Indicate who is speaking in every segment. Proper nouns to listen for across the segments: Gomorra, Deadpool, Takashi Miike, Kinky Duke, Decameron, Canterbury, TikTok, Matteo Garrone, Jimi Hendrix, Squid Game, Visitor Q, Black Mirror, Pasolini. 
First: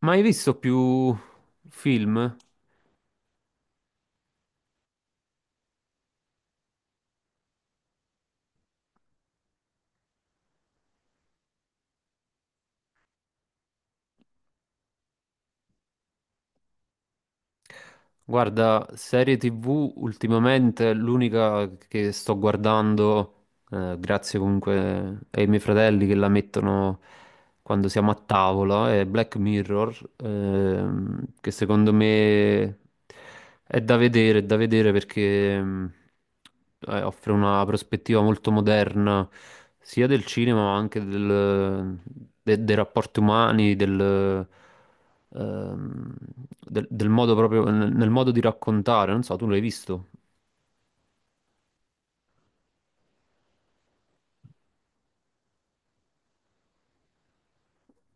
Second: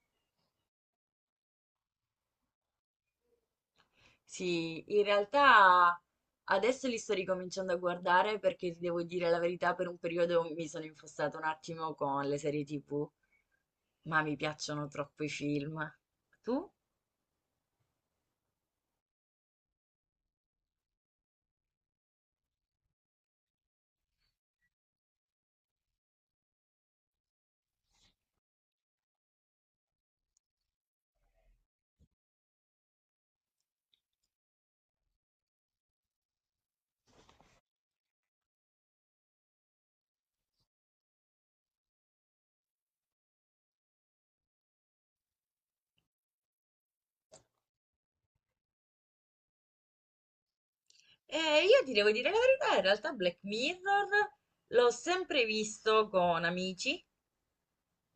Speaker 1: Ma hai visto più film?
Speaker 2: Sì, in realtà adesso li sto ricominciando a guardare perché ti devo dire la verità, per un periodo mi sono infossata un attimo con le serie TV, ma mi piacciono troppo i film. Tu?
Speaker 1: Guarda, serie TV ultimamente l'unica che sto guardando, grazie comunque ai miei fratelli che la mettono quando siamo a tavola, è Black Mirror, che secondo me è da vedere perché offre una prospettiva molto moderna sia del cinema ma anche dei rapporti umani, ehm, del modo proprio, nel modo di raccontare. Non so, tu l'hai visto?
Speaker 2: Io ti devo dire la verità, in realtà Black Mirror l'ho sempre visto con amici,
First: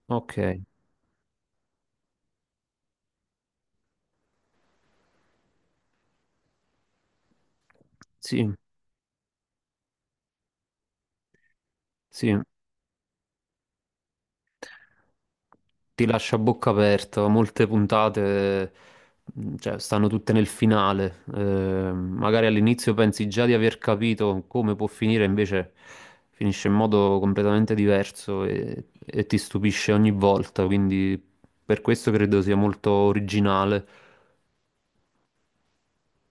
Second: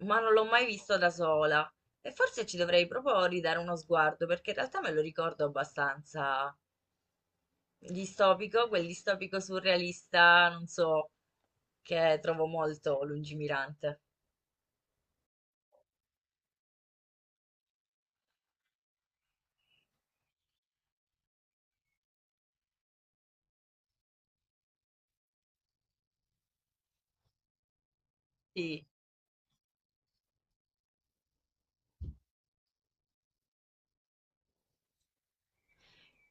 Speaker 2: ma non
Speaker 1: Ok,
Speaker 2: l'ho mai visto da sola. E forse ci dovrei proprio ridare uno sguardo perché in realtà me lo ricordo abbastanza
Speaker 1: sì,
Speaker 2: distopico, quel distopico surrealista, non so. Che
Speaker 1: sì.
Speaker 2: trovo molto lungimirante.
Speaker 1: Ti lascia a bocca aperta. Molte puntate, cioè, stanno tutte nel finale. Magari all'inizio pensi già di aver capito come può finire, invece finisce in modo completamente diverso
Speaker 2: Sì,
Speaker 1: e ti stupisce ogni volta. Quindi per questo credo sia molto originale.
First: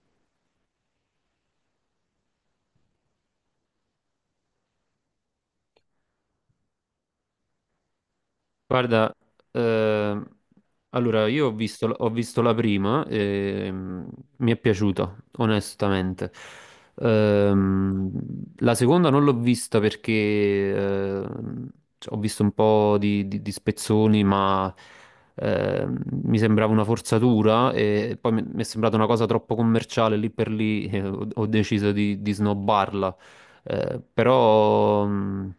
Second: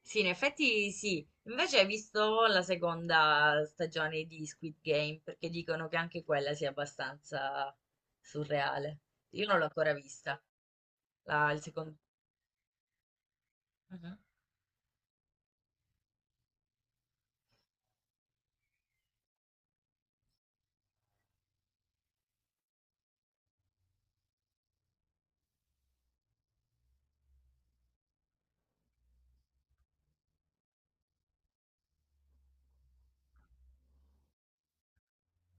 Speaker 2: sì, in effetti sì. Invece hai visto la seconda stagione di Squid Game, perché dicono che anche quella sia abbastanza surreale.
Speaker 1: Guarda,
Speaker 2: Io non l'ho ancora
Speaker 1: ehm,
Speaker 2: vista,
Speaker 1: allora
Speaker 2: la, il secondo...
Speaker 1: ho visto la prima
Speaker 2: Mhm,
Speaker 1: mi è piaciuta, onestamente. Ehm, la seconda non l'ho vista perché cioè, ho visto un po' di spezzoni, ma mi sembrava una forzatura e poi mi è sembrata una cosa troppo commerciale, lì per lì ho deciso di snobbarla. Eh, però,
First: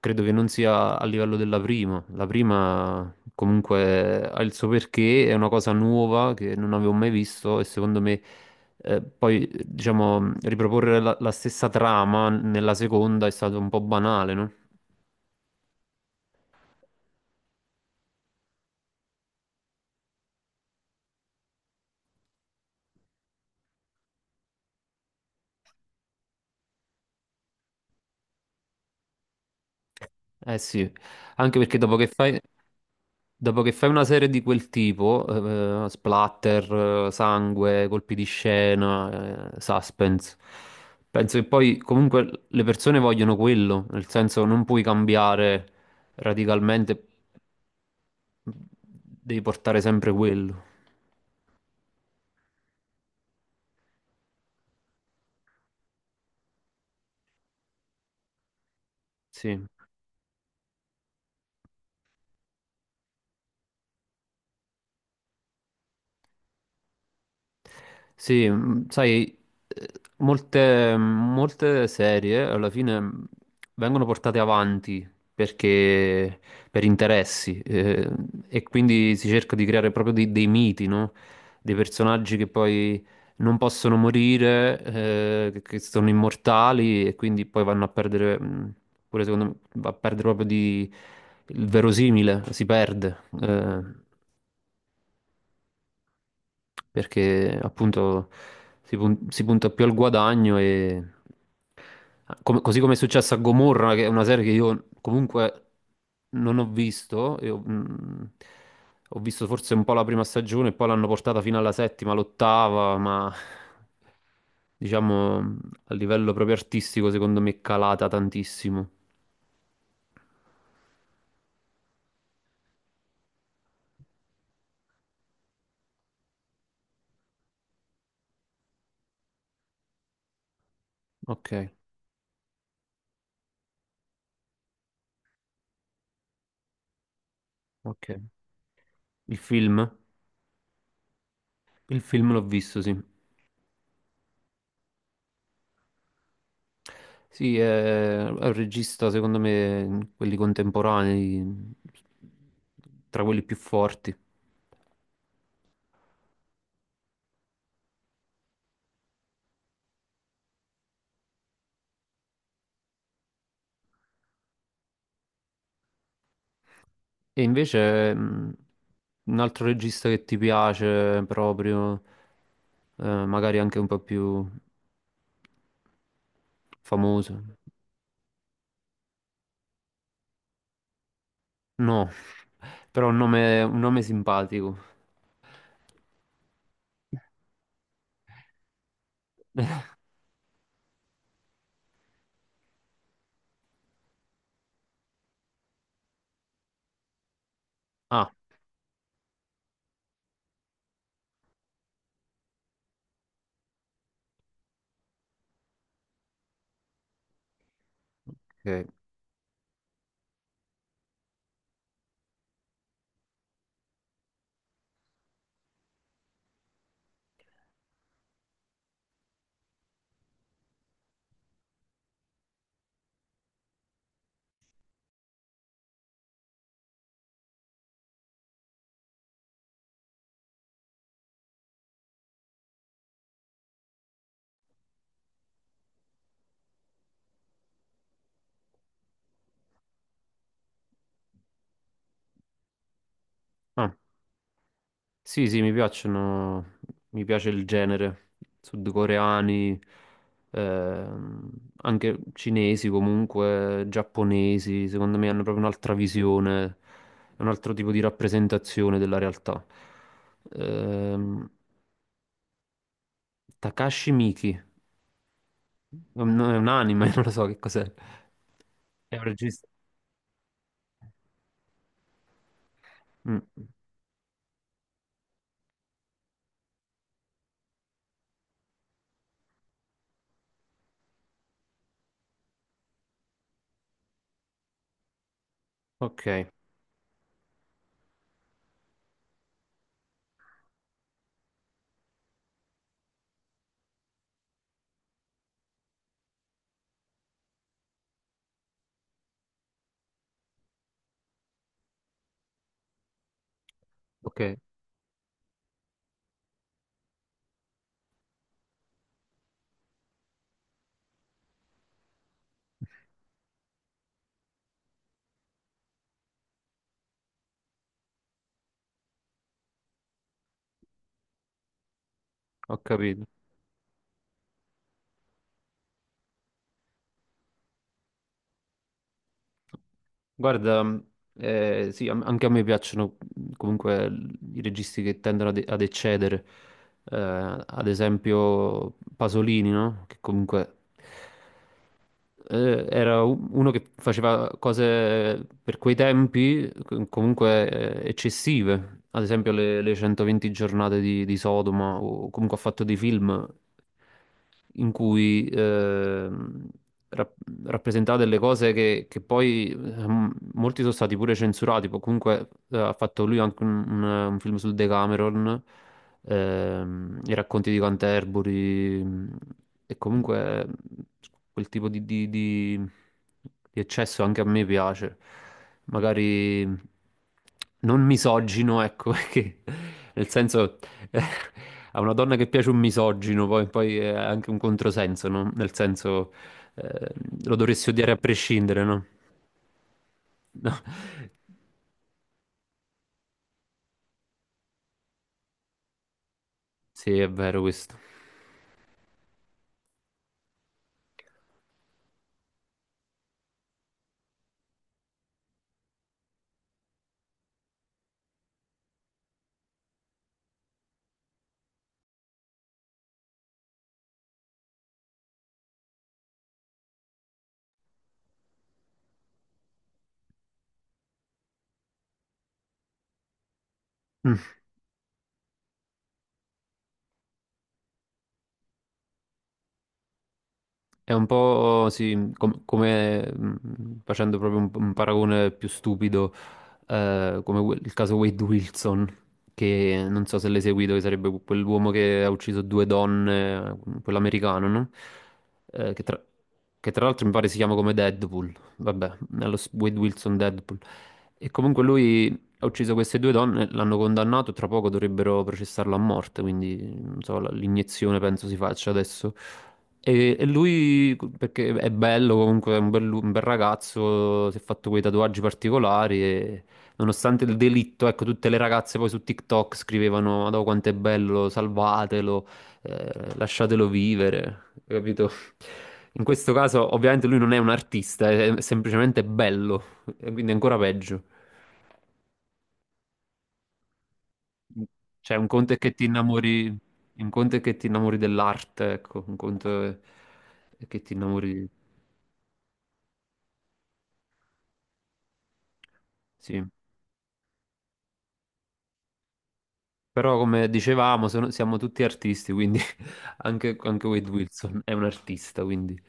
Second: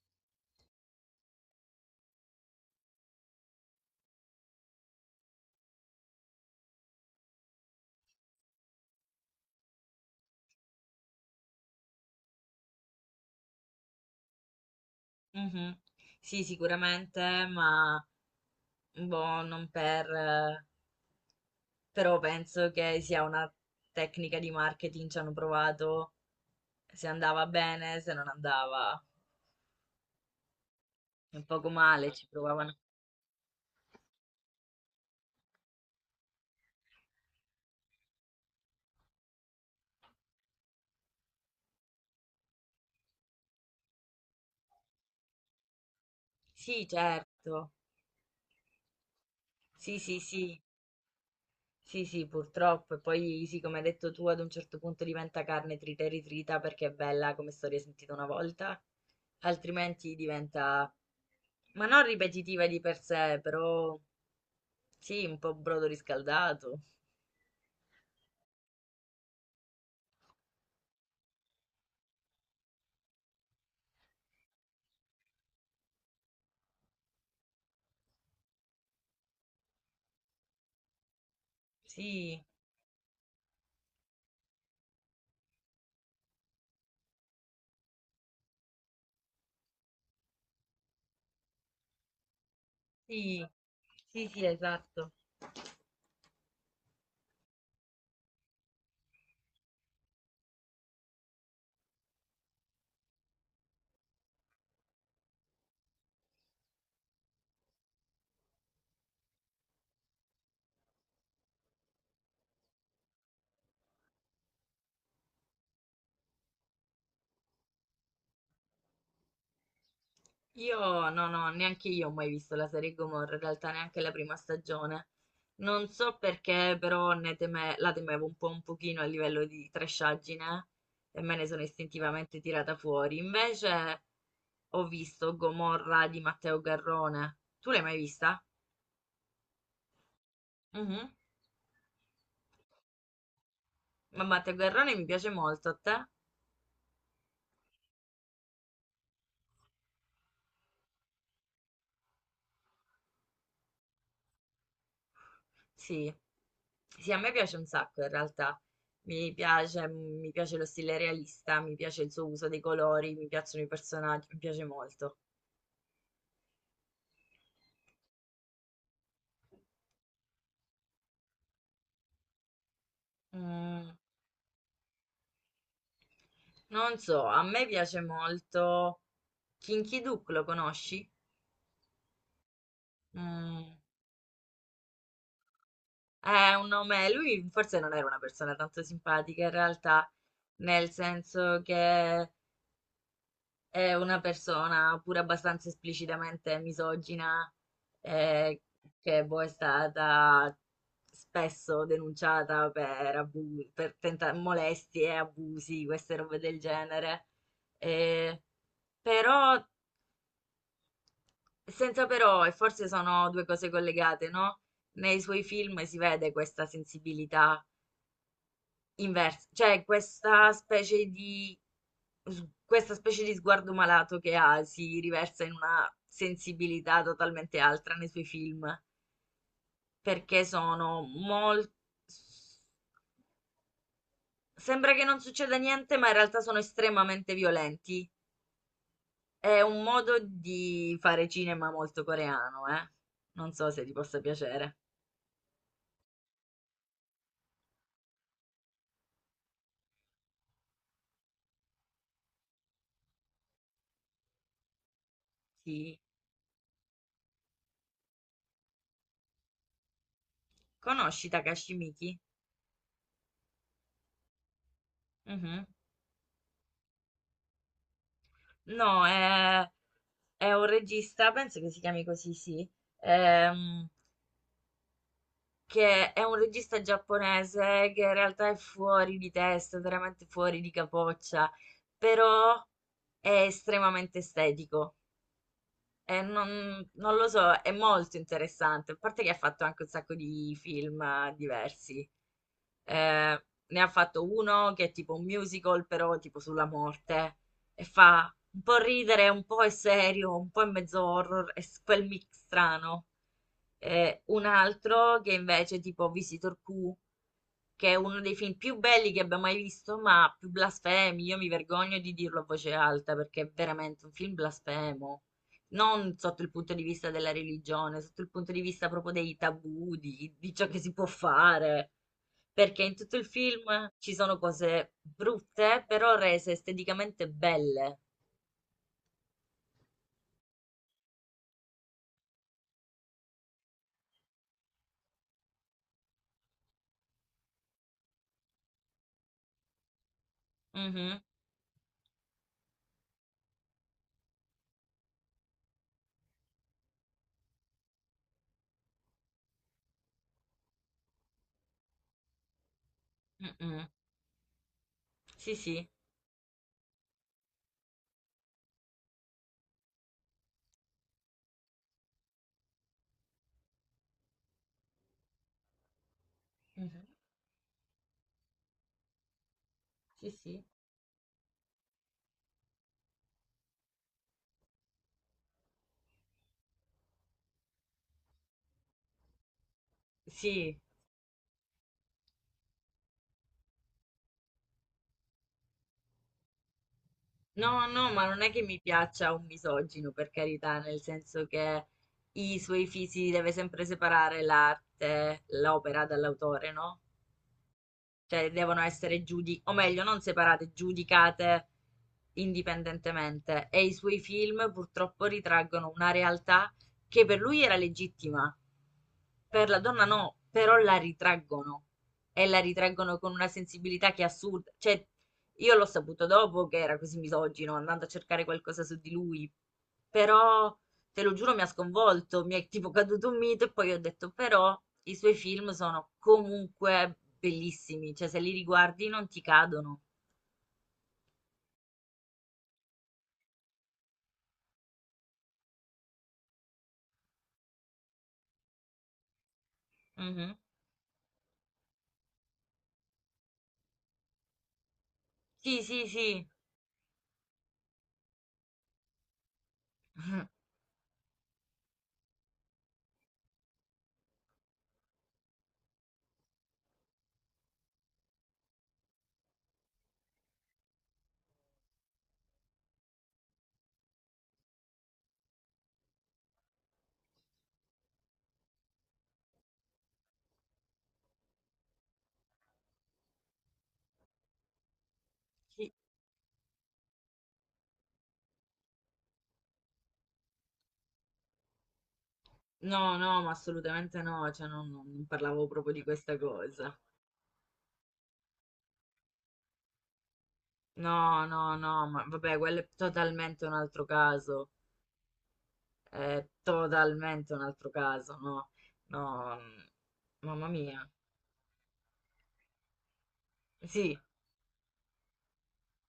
Speaker 1: credo che non sia a livello della prima. La prima comunque ha il suo perché, è una cosa nuova che non avevo mai visto e secondo me poi diciamo riproporre la stessa trama nella seconda è stato un po' banale, no?
Speaker 2: mhm. Sì, sicuramente, ma boh, non per... però penso che sia una tecnica di marketing, ci hanno provato, se andava bene, se non andava
Speaker 1: Eh sì,
Speaker 2: un
Speaker 1: anche
Speaker 2: poco
Speaker 1: perché dopo che
Speaker 2: male, ci
Speaker 1: fai...
Speaker 2: provavano.
Speaker 1: Dopo che fai una serie di quel tipo, splatter, sangue, colpi di scena, suspense, penso che poi comunque le persone vogliono quello, nel senso non puoi cambiare
Speaker 2: Sì,
Speaker 1: radicalmente,
Speaker 2: certo.
Speaker 1: devi portare
Speaker 2: Sì,
Speaker 1: sempre
Speaker 2: sì, sì.
Speaker 1: quello.
Speaker 2: Sì, sì, purtroppo. E poi, sì, come hai detto tu, ad un certo punto diventa carne trita e ritrita perché è bella come storia sentita una volta,
Speaker 1: Sì.
Speaker 2: altrimenti diventa, ma non ripetitiva di per sé, però sì, un po' brodo riscaldato.
Speaker 1: Sì, sai, eh, molte serie alla fine vengono portate avanti perché per interessi e quindi si cerca di creare proprio dei miti, no? Dei personaggi
Speaker 2: Sì,
Speaker 1: che poi non possono morire, che sono immortali e quindi poi vanno a perdere, pure secondo me, va a perdere proprio di, il verosimile, si perde.
Speaker 2: sì, sì, sì, esatto.
Speaker 1: Perché appunto si punta più al guadagno e così come è successo a Gomorra, che è una serie che io comunque non ho visto, ho visto forse un po' la prima stagione, e poi l'hanno portata fino alla settima, l'ottava, ma diciamo a livello proprio artistico secondo me è calata tantissimo.
Speaker 2: Io no, no, neanche io ho mai visto la serie Gomorra, in realtà neanche la prima stagione. Non so perché, però ne teme- la temevo un po' un pochino a livello di trashaggine e me ne
Speaker 1: Ok,
Speaker 2: sono istintivamente tirata fuori. Invece ho visto Gomorra di Matteo Garrone. Tu l'hai mai
Speaker 1: ok.
Speaker 2: vista?
Speaker 1: Il film?
Speaker 2: Mhm.
Speaker 1: Il film l'ho visto, sì.
Speaker 2: Ma Matteo Garrone mi piace molto, a te?
Speaker 1: Sì, è un regista, secondo me, quelli contemporanei, tra quelli più forti.
Speaker 2: Sì. Sì, a me piace un sacco in realtà. Mi piace, mi piace lo stile realista, mi piace il suo uso dei colori, mi piacciono i personaggi, mi piace molto.
Speaker 1: E invece, un altro regista che ti piace proprio, magari anche un
Speaker 2: Mm,
Speaker 1: po' più
Speaker 2: non so,
Speaker 1: famoso.
Speaker 2: a me piace molto Kinky Duke, lo conosci?
Speaker 1: No, però
Speaker 2: Mm,
Speaker 1: un nome simpatico.
Speaker 2: è un nome, lui forse non era una persona tanto simpatica in realtà, nel senso che è una persona pure abbastanza esplicitamente misogina,
Speaker 1: Ah,
Speaker 2: eh, che boh, è stata spesso denunciata per, abu- per tenta- molestie, abusi, queste robe del genere. Eh,
Speaker 1: ok.
Speaker 2: però, senza però, e forse sono due cose collegate, no? Nei suoi film si vede questa sensibilità inverso, cioè questa specie di questa specie di sguardo malato che ha si riversa in una sensibilità totalmente altra nei suoi film, perché sono molto. Sembra che non succeda niente, ma in realtà sono estremamente violenti. È un modo di fare cinema molto coreano, eh. Non so se ti
Speaker 1: Ah.
Speaker 2: possa piacere.
Speaker 1: Sì, sì, mi piacciono, mi piace il genere, sudcoreani, ehm, anche cinesi comunque, giapponesi, secondo me hanno proprio un'altra
Speaker 2: Sì.
Speaker 1: visione, un altro tipo di rappresentazione della realtà.
Speaker 2: Conosci
Speaker 1: Ehm,
Speaker 2: Takashi Miike?
Speaker 1: Takashi Miike,
Speaker 2: Mhm.
Speaker 1: è un anime, non lo so che cos'è.
Speaker 2: No,
Speaker 1: È un regista.
Speaker 2: è. È un regista, penso che si chiami così, sì,
Speaker 1: Mm,
Speaker 2: ehm, che è un regista giapponese che in realtà è fuori di testa, veramente fuori di capoccia, però è estremamente estetico. E
Speaker 1: ok,
Speaker 2: non, non lo so, è molto interessante, a parte che ha fatto anche un sacco di film diversi. Ne ha fatto uno che è tipo un musical, però tipo sulla morte. E fa un po' ridere, un po' è serio, un po' è mezzo horror, è quel mix strano.
Speaker 1: ok,
Speaker 2: Un altro che invece è tipo Visitor Q, che è uno dei film più belli che abbia mai visto, ma più blasfemi. Io mi vergogno di dirlo a voce alta perché è veramente un film blasfemo non sotto il punto di vista della religione, sotto il punto di vista proprio dei tabù, di ciò che si può fare.
Speaker 1: ho
Speaker 2: Perché in tutto il
Speaker 1: capito.
Speaker 2: film ci sono cose brutte, però rese esteticamente belle.
Speaker 1: Guarda, sì, anche a me piacciono comunque i registi che tendono ad eccedere. Ad esempio Pasolini, no? Che comunque
Speaker 2: Mhm,
Speaker 1: era uno che faceva cose per quei tempi comunque eccessive, ad esempio le 120 giornate di Sodoma, o comunque ha fatto dei film
Speaker 2: mm-mm.
Speaker 1: in cui
Speaker 2: Sì, sì.
Speaker 1: rap- rappresentava delle cose che poi molti sono stati pure censurati, poi comunque ha fatto lui anche un film sul Decameron,
Speaker 2: Mhm.
Speaker 1: i racconti di Canterbury, mh, e
Speaker 2: Sì,
Speaker 1: comunque
Speaker 2: sì.
Speaker 1: mh, quel tipo di eccesso anche a me piace, magari non misogino, ecco, perché nel
Speaker 2: Sì.
Speaker 1: senso eh, a una donna che piace un misogino poi, poi è anche un controsenso, no? Nel senso eh, lo
Speaker 2: No,
Speaker 1: dovresti odiare
Speaker 2: no,
Speaker 1: a
Speaker 2: ma non è che mi
Speaker 1: prescindere, no?
Speaker 2: piaccia un misogino, per
Speaker 1: No.
Speaker 2: carità, nel senso che i suoi fisi deve sempre separare l'arte, l'opera dall'autore, no?
Speaker 1: Sì, è vero questo.
Speaker 2: Cioè devono essere giudi o meglio, non separate, giudicate indipendentemente. E i suoi film purtroppo ritraggono una realtà che per lui era legittima, per la donna no, però la ritraggono e la ritraggono con una sensibilità che è assurda. Cioè, io l'ho saputo dopo che era così misogino, andando a cercare qualcosa su di lui, però te lo giuro, mi ha sconvolto, mi è tipo caduto un mito e poi ho detto, però i suoi film sono comunque bellissimi, cioè se li riguardi non ti cadono.
Speaker 1: È un po' sì, come facendo proprio un paragone più stupido, come il caso Wade Wilson, che non so se
Speaker 2: Mhm.
Speaker 1: l'hai seguito, che sarebbe quell'uomo che ha ucciso due donne, quell'americano, no?
Speaker 2: Sì,
Speaker 1: Eh, che
Speaker 2: sì,
Speaker 1: tra,
Speaker 2: sì.
Speaker 1: che tra l'altro mi pare si chiama come Deadpool, vabbè, Wade Wilson Deadpool. E comunque lui ha ucciso queste due donne, l'hanno condannato, tra poco dovrebbero processarlo a morte, quindi non so, l'iniezione penso si faccia adesso. E lui, perché è bello, comunque è un bel ragazzo, si è fatto quei tatuaggi particolari e nonostante il delitto, ecco, tutte le ragazze poi su TikTok scrivevano: "Madò quanto è bello, salvatelo, lasciatelo vivere", capito?
Speaker 2: Sì.
Speaker 1: In questo caso ovviamente lui non è un artista, è semplicemente bello, e quindi è ancora peggio.
Speaker 2: No, no, ma assolutamente no, cioè non, non
Speaker 1: Cioè, un
Speaker 2: parlavo
Speaker 1: conto è che
Speaker 2: proprio di
Speaker 1: ti
Speaker 2: questa
Speaker 1: innamori,
Speaker 2: cosa.
Speaker 1: un conto è che ti innamori dell'arte, ecco, un conto è che ti
Speaker 2: No,
Speaker 1: innamori,
Speaker 2: no, no, ma vabbè, quello è totalmente un altro caso, è
Speaker 1: sì.
Speaker 2: totalmente un altro caso, no, no,
Speaker 1: Però, come
Speaker 2: mamma mia,
Speaker 1: dicevamo, siamo tutti artisti, quindi anche, anche
Speaker 2: sì.
Speaker 1: Wade Wilson è un artista, quindi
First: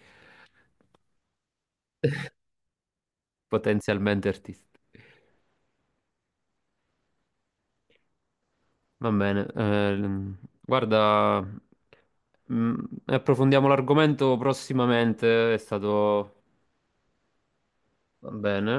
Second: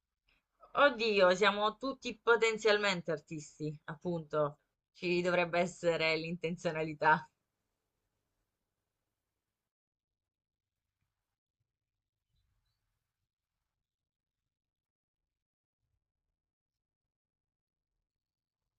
Speaker 2: Oddio, siamo tutti potenzialmente artisti,
Speaker 1: potenzialmente
Speaker 2: appunto.
Speaker 1: artista.
Speaker 2: Ci dovrebbe essere l'intenzionalità.
Speaker 1: Va bene, guarda, mm, approfondiamo l'argomento prossimamente, è stato... Va bene.